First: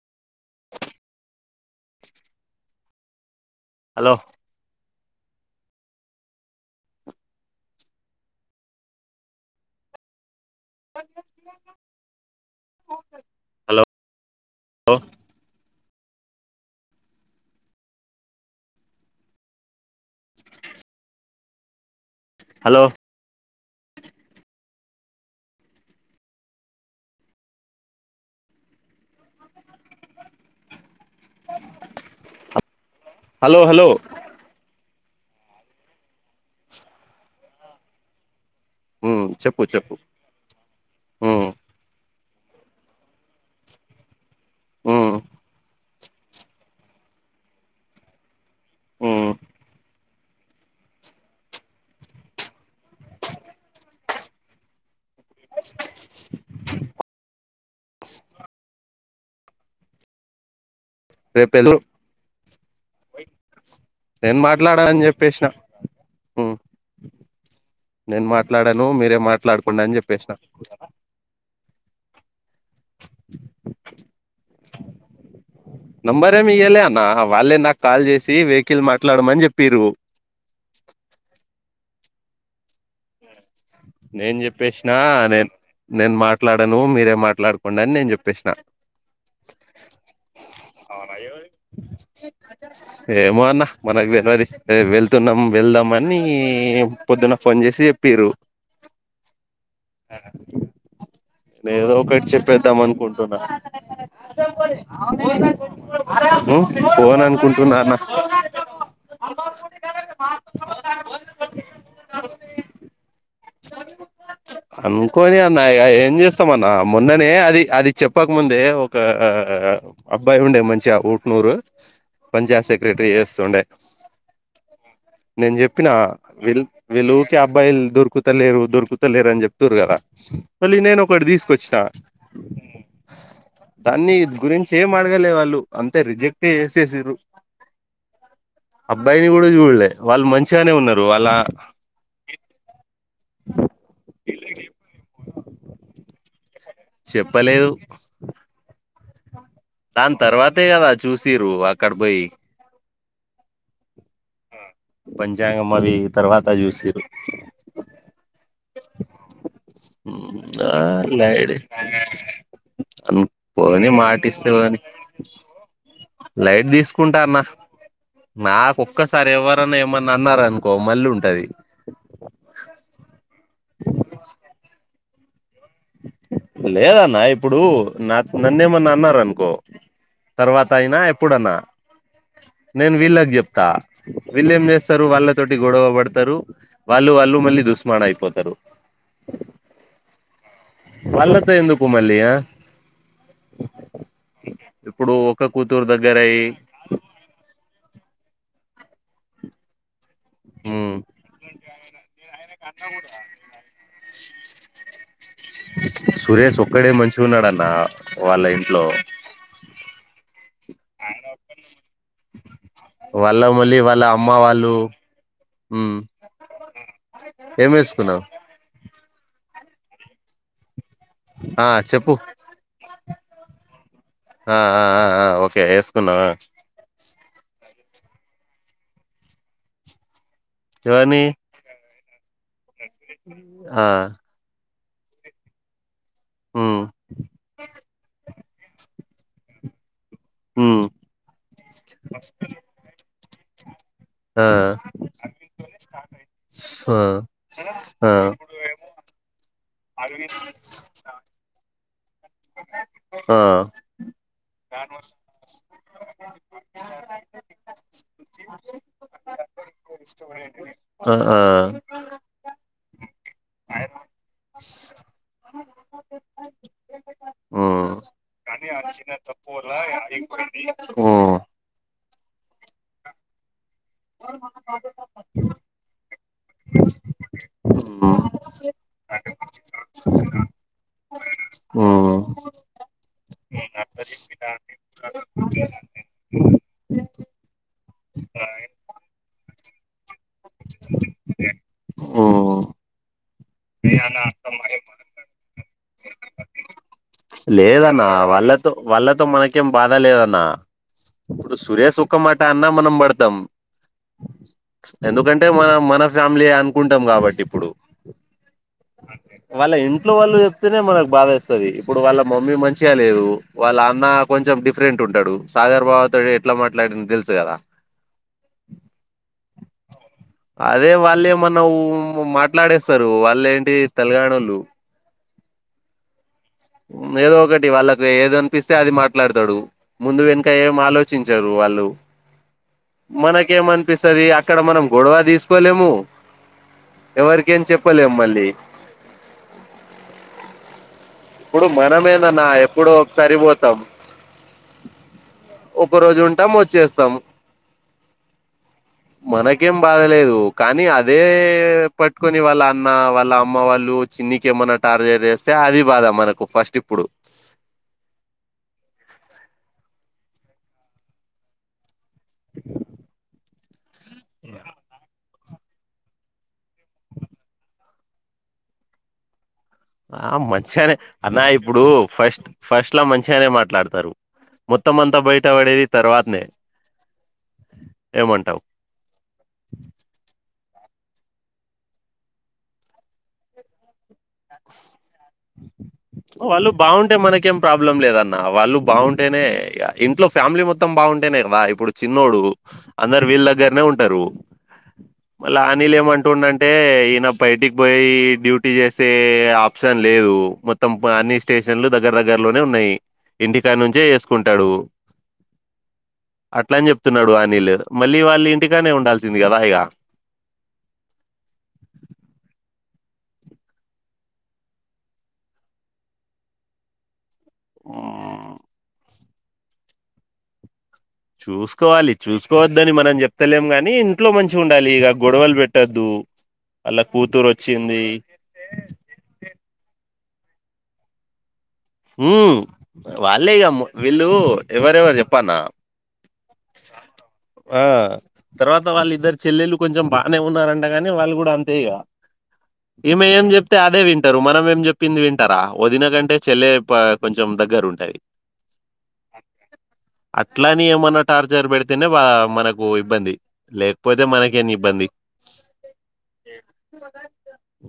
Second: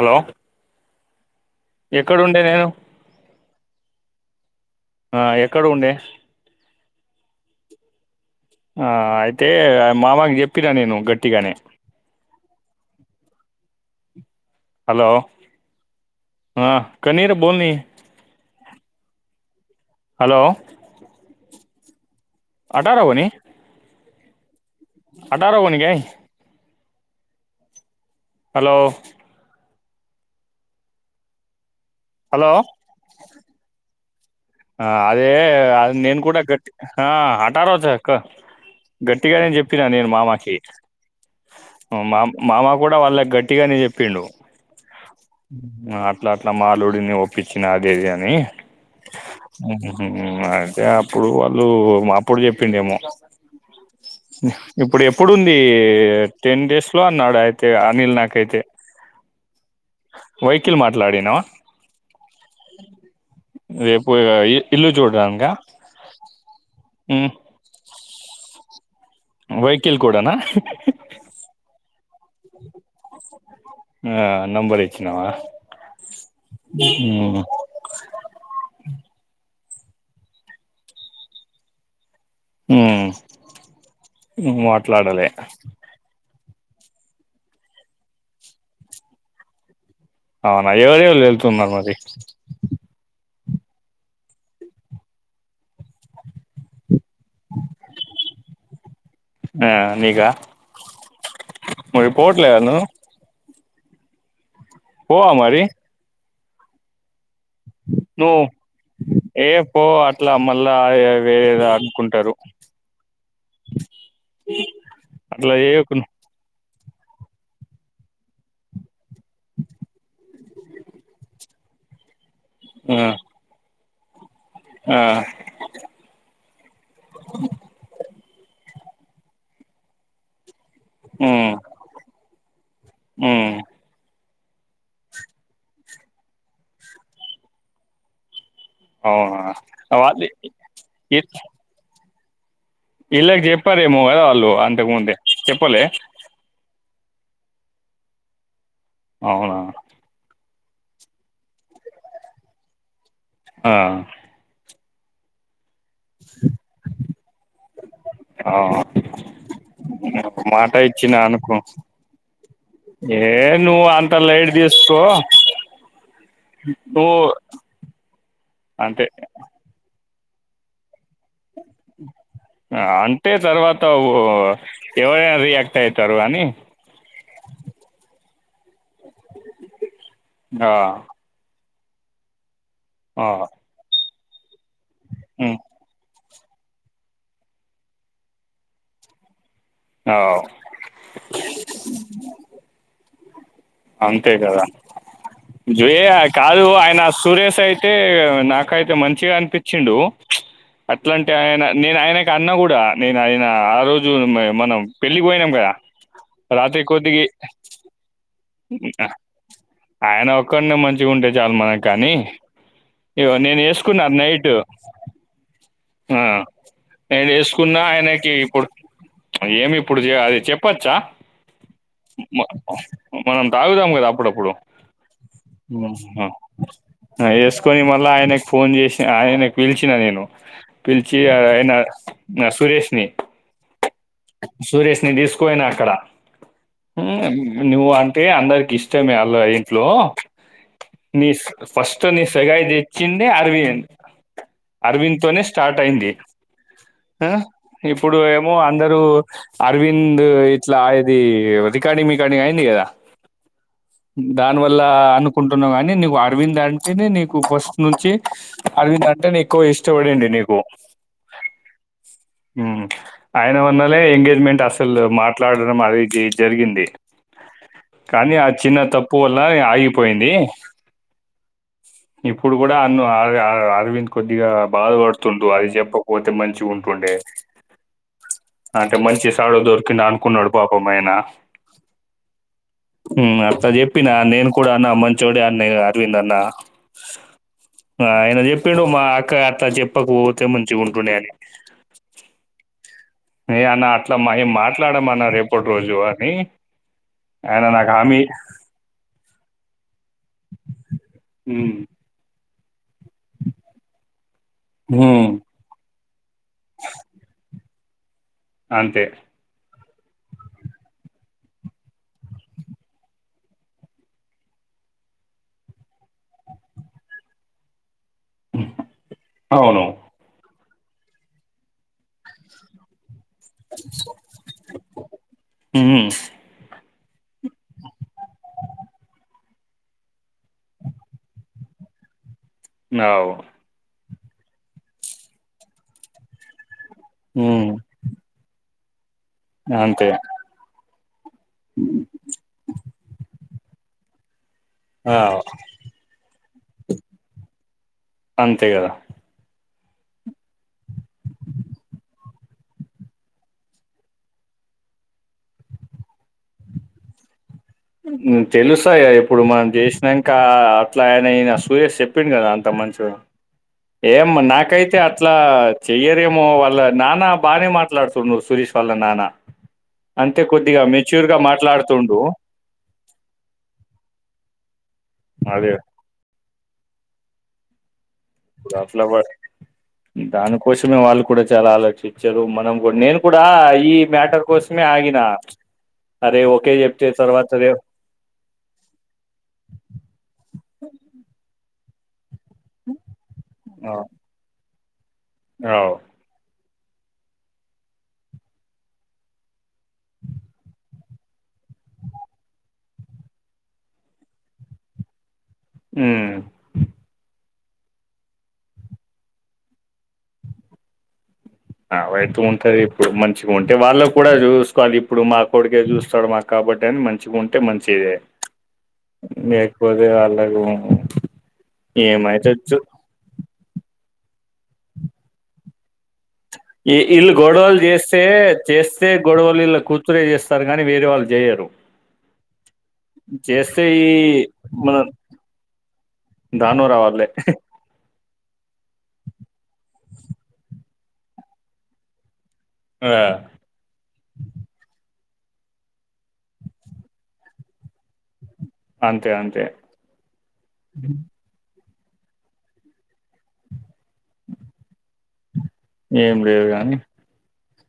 Hello ఎక్కడ ఉండే నేను హలో ఆ ఎక్కడ ఉండే ఆ అయితే మామకి చెప్పినా నేను గట్టిగానే హలో హలో ఆ కనీరు బోల్ని హలో హలో అటారవని అటారోవన్గా హలో హలో ఆ హలో హలో ఆ అదే అది నేను కూడా గట్టి ఆ హఠారో చెకో ఉమ్ గట్టిగానే చెప్పు చెప్పినా చెప్పు నేను మామకి ఉమ్ మామ్ మామ కూడా వాళ్ళక్ గట్టిగానే చెప్పిండు ఉమ్ అట్లా అట్లా మాల్లుడిని ఒప్పించిన అదేది అని హు అయితే అప్పుడు వాళ్ళు మా అప్పుడు చెప్పిండేమో డు ఇప్పుడు ఎప్పుడుంది టెన్ డేస్ లో అన్నాడు అయి తే అనిల్ నా కయి తే ఒ కిల్ మాట్లాడినావ రేపు ఎల్లు అయ్ పో నేను ఇ ఇల్లు మాట్లాడనని చూడ్డానిక చెప్పేసిన ఉమ్ ఉ నేను మాట్లాడాను మీరే మాట్లాడుకోండి అని చెప్పేసిన. కూడానా ఆ నంబర్ ఇచ్చినావా నంబరేం ఇయ్యలే అన్న. వాళ్ళే నాకు కాల్ చేసి వెహికల్ మాట్లాడమని చెప్ప పిరుగు ఊ నేను చెప్పేసిన నేన్ నేను మాట్ మాట్లాడను మీరే మాట్లాడుకోండి అని నేను చెప్పేసిన అవునా ఎవరెవరు వెళ్తున్నారు మరి మ అన్న మనకువేదరి వెళ్తున్నాం. వెళ్దాం అన్నీ పొద్దున్న ఫోన్ చేసి చెప్పిన్రు. ఆ నీకా నే ఏదో మరి ఒకటి పోవట్లేదా చెప్పేద్దాం నువ్వు అనుకుంటున్నా పోవా మరి ఉ పోనం నువ్వు ఏ పో అట్లా మళ్ళా వేరేద అనుకుంటారు అనుకోని అట్లా అన్నా ఇగ చేయకు ఏం చేస్తాం మన్న మొన్ననే అది అది చెప్పకముందే ఒక ఆ అబ్బాయి ఉండే. మంచి గ ఆ ఊట్నూరు. పంచాయత్ నువ్వు సెక్రటరీ ఆ చేస్తుండే ఆ నేను చెప్పిన విల్ విలువకి అబ్బాయిల్ దొరుకుతు దొరుకుత లేరు అని చెప్తురు కదా మళ్ళీ నేను ఒకటి ఉమ్ తీసుకొచ్చిన ఉమ్ దాన్ని గురించి ఏం అడగలే వాళ్ళు అంతే రిజెక్ట్ చేసేసిర్రు అబ్బాయిని అవునా కూడా చూడలే వాళ్ళు మంచిగానే ఉన్నారు వాళ్ళ ఇలాగే చెప్పారేమో కదా వాళ్ళు అంతకుముందే చెప్పలే చెప్పలేదు అవునా అంతే కదా చూసిరు అక్కడ పోయి ఆ పంచాంగం అవి తర్వాత చూసిరు. ఆ. మాట ఇచ్చిన అనుకో అలైడి ఏ నువ్వు పోని అంత మాటిస్తే లైట్ పోని తీసుకో లైట్ నువ్వు తీసుకుంటా అన్న నాకు అంటే ఒక్కసారి ఎవరితో ఏమన్ మన్న అన్నార అనుకో మళ్ళీ ఉంటది. ఆన్ తే తర్వాత ఓ ఎవరయ్యా అది ఎక్ లేదన్న ఇప్పుడు నా నన్నేమన్నా అ అన్నారు అనుకో తర్వాత ఆ, అయినా ఎప్పుడన్నా నేను ఆ, వీళ్ళకి చెప్తా వీళ్లేమ్ చేస్ వస్తారు వాళ్ళతోటి ఉమ్, గొడవ పడతారు వాళ్ళు వాళ్ళు మళ్ళీ దుస్మాడ్ అయిపోతారు ఆ, వాళ్లతో ఎందుకు మళ్ళీ ఆ అంతే కదా ఇప్పుడు ఒక్క కూతురు జ్వేయ అది దగ్గరయి కాదు ఆయన సురేష్ అయితే నాకు నాకైతే అయితే మంచిగా అనిపించిండు ఉమ్ అట్లాంటే ఆయన నేను ఆయనకి అన్న కూడా నేను ఆయన ఆ రోజు మనం పెళ్ళి కి పోయినాం కదా సురేష్ రాత్రి కి ఒక్కడే కొద్దిగి మంచిగున్నాడన్న వాళ్ళ ఇంట్లో ఆయన ఒక్కన్నే మంచిగా ఉంటే చాలు మనకు కానీ ఇగో వాళ్ళ మళ్ళీ వాళ్ళ నేనేసుకున్నాను అమ్మ నైటు. వాళ్ళు ఉమ్ ఆ నేను ఏం వేసుకున్నా వేసుకున్నావు ఆయనకి ఇప్పుడు ఏమి ఇప్పుడు అది చెప్పచ్చా ఆ చెప్పు మ మనం తాగుతాం కదా అప్పుడప్పుడూ ఆ ఆ ఆ ఆ ఓకే వేసుకున్నావా ఆ వేసుకొని మళ్ళీ ఆయనకు ఫోన్ చేసి ఆయనకు పిలిచిన నేను పిలిచి ఎవరిని ఆయనా ఆ సురేష్ ని తీసుకుపోయినా అక్కడ ఉమ్ ఊ నువ్వు అంటే అందరి ఇష్టమే ఆల్లా ఇంట్లో ఉమ్ నీ ఫస్ట్ నీ సెగాయ తెచ్చిందే అరవింద్ ఆ అరవింద్ తోనే స్టార్ట్ అయింది ఆ ఆ ఆ ఇప్పుడు ఏమో అందరూ అరవింద్ ఇట్లా ఇది రికార్డింగ్ రికార్డింగ్ అయింది కదా ఆ దానివల్ల అనుకుంటున్నావు కానీ నీకు అరవింద్ అంటేనే నీకు ఫస్ట్ నుంచి అరవింద్ అంటే ఎక్కువ ఇష్టపడండి నీకు ఆ ఆ హ్మ్. ఆయన వన్నాలే ఎంగ మెంట్ అసలు మా మాట్లాడడం అది గి జరిగింది ఉమ్ కానీ అది చిన్న తక్కు వల్ల అయిమ్ పోయింది ఉమ్ ఇప్పుడు కూడా అన్ను ఆర్ ఆర్ అరవింద్ కొద్దిగా బాధవడు తుండు అది చెప్పకపోతే మంచిగా ఉంటుండే ఉమ్ అంటే మంచి సాడో దొరికింది అనుకున్నాడు పాపం ఆయన ఉమ్ ఉ అత్త చెప్పిన నేను కూడా అన్నా మంచోడే అన్న అరవింద్ అన్న ఆయన చెప్పిండు మా అక్క అత్త చెప్ పకువోతే మంచిగాగుంటుండే అని ఆఓ ఏ అన్న అట్లా ఏమ్ మాట్లాడము అన్న రేపటి రోజు జువాని లేదన్న వాళ్ళతో వాళ్ళతో మనకి ఏమ్ బాధ లేద్ అన్ నా ఇప్పుడు హ్మ్. సూరయష్ ఉక్క మాట్ ఆ అన్నా మనం పడుదాం హ్మ్. ఎందుకంటే మనం మన ఫ్యామిలీ అనుకుంటాం కాబట్టి ఇప్పుడు అంతే వాళ్ళ ఇంట్లో వాళ్ళు చెప్తేనే మనకి బాధ ఏస్తది ఇప్పుడు వాళ్ళ మమ్మీ మంచిగా లేదు వాళ్ళ అన్న కొంచెం డిఫరెంట్ ఉంటాడు సాగర్ బావతోటి ఎట్లా మాట్లాడిండో తెలుసు కదా అవును అదే వాళ్ళేమన్నా ఉ మాట్లాడేస్తారు వాళ్ వాళ్ళు ఏంటి తెల్ గానోళ్ళు ఊ ఉంది ఏదో ఒకటి వాళ్ళకి ఏద అనిపిస్తే అది మాట్లాడతాడు ముందు వెనుక ఏం ఆలోచించారు వాళ్ళు అవు. మనకేం అనిపిస్ వస్తది అక్కడ మనం గొడవ తీసుకోలేము ఎవరికేం హ్మ్. చెప్పలేము మళ్ళీ అంతే ఇప్పుడు మనమేనన్నా ఎప్పుడో ఒక్క సరివోతు తబ్ ఆ! ఒక రోజు ఉంటాము వచ్చేస్తాము అంతే గదా! మనయ్ కేం బాధలేదు కానీ అదే పట్టుకొని వాళ్ళ అన్న వాళ్ళ అమ్మ వాళ్ళు చిన్నికి ఏమన్నా టార్చర్ చేస్తే అది బాధ మనకు ఫస్ట్ ఇప్పుడు ఉ తెలుసు ఆయ ఇప్పుడు మనం చేషి నంక అట్లా ఆయన అయినా సూయష్ చెప్ చెప్పిడు కదా అంత మంచుడు ఏమొ నాకైతే అత్ అట్లా చెయ్యరేమో వాళ్ళ నాన్న బానే మాట్లాడుతుండు సురేష్ వాళ్ళ నాన్న ఆ అంతే కొద్దిగా మంచిగానే మెచ్యూర్ గా అన్నా ఇప్పుడు మాట్లాడుతుండు ఫస్ట్ ఫస్ట్ అట్లా మంచిగానే మాట్లాడతారు మొత్తం అంతా బయట అదే పడేది తర్వాతనే ఏమంటావు ఫలా బ దానుకోష వాళ్ళు కూడా చాలా ఆలోచించారు మనం కూడా నేను కూడా ఈ మ్యాటర్ కోసమే ఆగిన అరే వాళ్ళు ఓకే చెప్తే బాగుంటే తర్వాత మనకేం రే ప్రాబ్లం లేదన్న వాళ్ళు బాగుంటేనే ఇంట్లో ఫ్యామిలీ మొత్తం బాగుంటేనే కదా ఇప్పుడు చిన్నోడు అందరు వీళ్ళ దగ్గరనే ఉంటారు మళ్ల అవు అనిలే ఏమంటుండు అంటే టే ఈయన బయటికి పోయి డ్యూటీ చేస్త వే ఆప్షన్ లేదు మొత్తం అన్ని స్టేషన్లు దగ్గర దగ్గరలోనే ఉన్నాయి ఇంటికా నుంచే చెసుకుంటాడు అట్లాని చెప్తున్నాడు అనిల్ మళ్ళీ వాళ్ళ ఇంటికానే ఉండాల్సింది కదా ఇగ అైతు ఉంటది ఇప్పుడు మంచిగా ఉంటే వాళ్ళ కూడా చూసుకోవాలి ఇప్పుడు మా కొడికే చూస్తాడు మాకు కాబట్టి అని మంచిగా ఉంటే ట్టే మంచిదే లేకపోతే అళ్లాకు చూసుకోవాలి చూసుకోవద్దని మనం చెప్తలేం గాని ఇంట్లో మంచి ఉండాలి ఇక గొడవలు పెట్టొద్దు ఈ ఇల్ గొడవల్ చేస్తే చేస్తే గొడవల్ వీళ్ళ కుతు రే చేస్తారు కానీ వేరే వాళ్ళు చేయరు హ వాళ్ళే ఇగ చేస్తే ఈ వీళ్ళు మన ఎవరెవరు చెప్పన్న దాను రావాలే ఆ తర్వాత వాళ్ళ ఇద్దరు చెల్లెళ్ళలు కొంచెం బాగానే ఉన్నారంటగానీ వాళ్ళు కూడా అంతే ఇగ ఆ ఈమె ఏం చెప్తే అదే వింటారు మనం ఏం చెప్పింది వి ంటార వదిన కంటే చెల్లె కొంచెం దగ్గర ఉంటది అంతే అంతే అట్లాని ఏమన్నా టార్చర్ పెడితే తేనె మనకు ఇబ్బంది లేకపోతే మనకేం ఇబ్బంది ఏం లేదు గాని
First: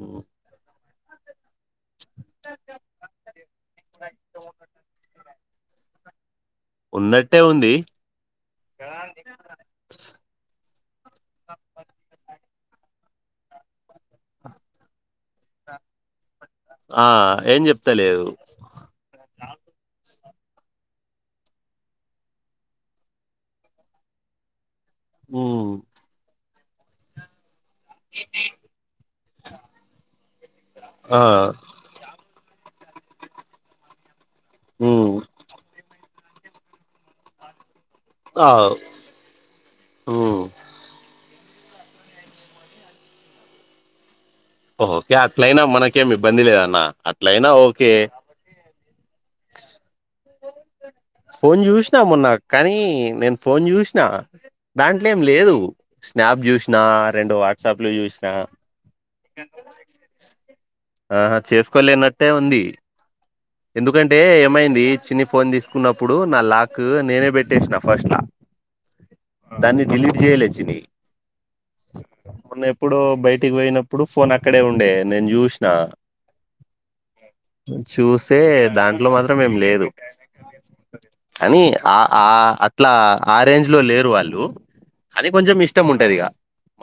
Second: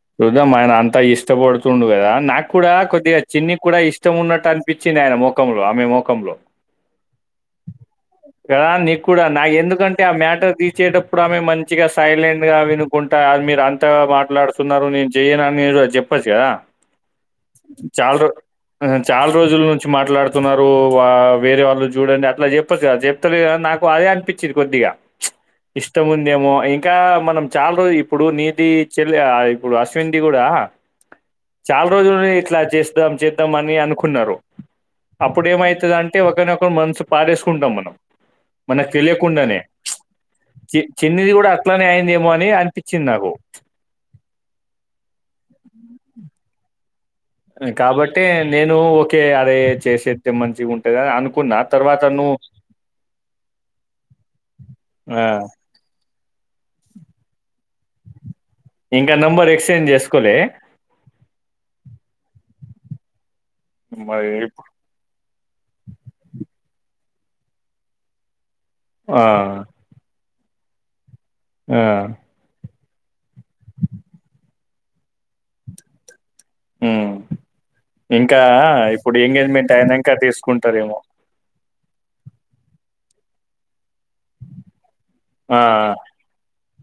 ఉమ్. చూద్దాం ఆయన అంతా ఇష్ట ష్ట పడుతు ండు కదా నాకు కూడా కొద్దిగా చిన్నికి కూడా ఇష్టం ఉన్నట్టు అనిపించింది ఆయన మొ ఖంలో ఆమె ముఖంలో ఉన్నట్టే ఉంది కదా నీకు కూడా నాకు ఎందుకంటే ఆ మ్యాటర్ తీసేటప్పుడు ఆమె మంచిగా సైలెంట్ గా వినుకుంటా మీరు అంత త మాట్లాడుతున్నారు నేను చెయను అని చెప్పచ్చు కదా ఆ ఏం చల్ చెప్తలేదు చాలా రోజుల నుంచి మాట్లాడు న్నారు వా వేరే వాళ్ళు చూడండి అట్లా చెప్పొచ్చు కా చెప్ప ఎత్తలే నాకు అదే అనిపిచ్చింది కొద్దిగా ఉమ్, ఇష్టముందేమో ఇం కా మనం చాలా రోజు ఇప్పుడు నీది చెల్ ఆ ఇప్పుడు అశ్విన్ ది కూడా ఆ, చాల రోజులు ని ఇట్లా చేస్ ద్దాం చేద్దాం అని అనుకున్నారు ఉమ్, అప్పుడు ఏమయితదన్ టే ఒకరినొకరు మనసు పడేసుకుంటాం మనం ఆ, మనకు తెలియకుండానే ఉమ్. చి చిన్నిది కూడా అట్లనే అయిందేమో అని అనిపిచ్చింది నాకు ఓహో ఇగ అట్లైనా మనకేం ఇబ్బంది లేదన్న అట్లయినా ఓకే కాబట్టే నేన్ ఓ ఓకే అదే చేసేత్తె మంచిగున్ ఫోన్ చూసినా మొన్న కానీ నేను ఫోన్ చూసినా దాంట్లో ఏం ఆ! లేదు స్నాప్ చూసిన రెండు వాట్సాప్లు చూసినా ఇంకా నెంబర్ ఎక్స్చేంజ్ చేసుకోలే ఆహా చేసుకోలేనట్టే ఉంది ఎందుకంటే మరి ఏమైంది చిన్ని ఫోన్ తీసుకున్నప్పుడు నా లాక్ నేనే పెట్టేసిన ఫస్ట్ ల ఆ దాన్ని ఢిలీట్ చెయ్ లే చిన్ని ఆ ప్పుడు బయటికి పోయినప్పుడు ఫోన్ అక్కడే ఉండే నేను చూసిన చూస్ కా ఇప్పుడు ఎంగేజ్మెంట్ అయినాంకా తీసుకుంటారేమో నీ ఆ అట్లా ఆ రేంజ్ లో లేరు వాళ్ళు కానీ కొంచెం ఆ ఇష్టం ఉంటది ఇగ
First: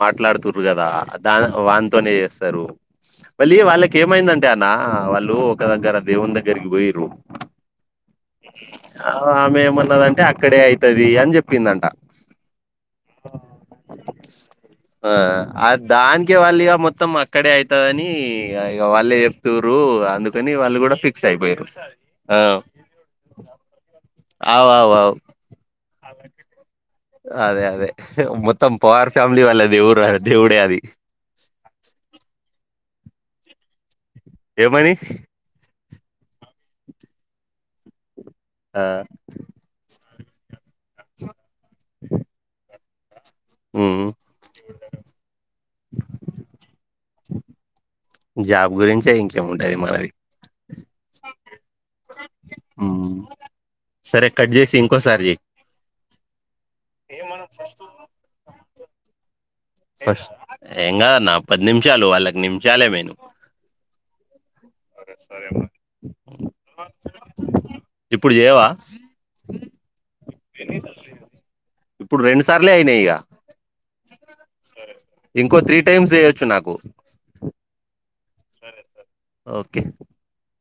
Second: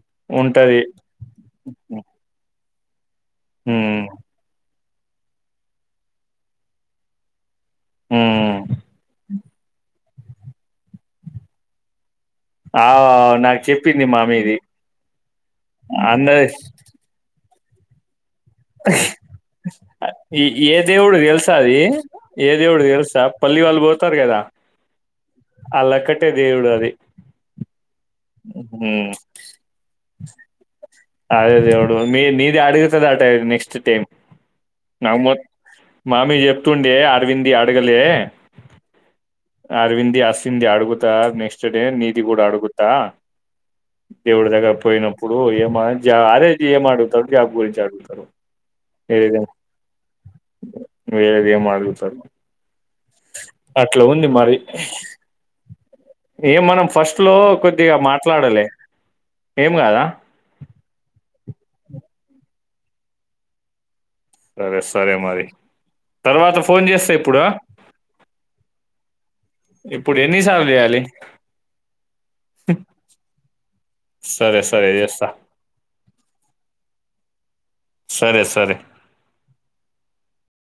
మాట్లాడుతురు ఉంటది కదా దాని వానితోనే చేస్తారు వలి వాళ్ళకి ఉమ్, ఏమయిందంటే అన్నా వాళ్ళు ఒక దగ్గర దేవుని దగ్ గ్గరకి పోయిర్రు ఉమ్. ఆ ఏమన్నదంటే అక్కడే అయితది అని చెప్పిందంట ఆ నాకు చెప్పింది మా మీది ఆ అన్నది ఇక్కడే అయితదని ఇగ ఇగ వాళ్ళే చెప్తుర్రు అందుకని వాళ్ళు కూడా ఫిక్ నీకు తెలుసా అది ఏ దేవుడు తెలుసా పల్లి వాళ్ళు పోతారు కదా అవు అవు అవు అలక్కట్టే దేవుడు అది అదే అదే మొత్తం ఉమ్, పవార్ ఫ్యామిలీ వాళ్ళ దేవుడు దేవుడే అది అదే దేవుడు మీన్ నిది అడుగుతది ఆట నెక్స్ట్ టైమ్ ఏమని మామీ చెప్తుండే అరవింద అడగలే ఆ అరవింద్ ది అస్ తింది అడుగుత నెక్స్ట్ డే నిధి కూడా అడుగుత త ఉమ్ దేవుడి దగ్గర పోయినప్పుడు ఏమ జ అే ఏమ్ అడుగుతాడు జాబ్ గురించి అడుగుతాడు జాబ్ గురించే ఇంకేముంటది మనది వేరేది ఏమడుగు తాడు సార్ ఉమ్ సరే కట్ చేసి ఇంకో సారి చేయి ఏం మనం ఫస్ట్ ఇట్లో కొద్దిగా మాట్లాడలే ఫస్ట్ ఎంగాదన్న నిమిషాలు వాళ్ళకి నిమిషాల చాల మను సరే సరే మరి తర్వాత ఫోన్ చేస్తా ఇప్పుడు ఇప్పుడు చేయవా ఇ ఇప్పుడు రెండు సార్లే అయినాయి ఇక సరే సరే చేస్తా ఇంకో త్రీ టైమ్స్ వచ్చు నాకు సరే ఓకే ఓకే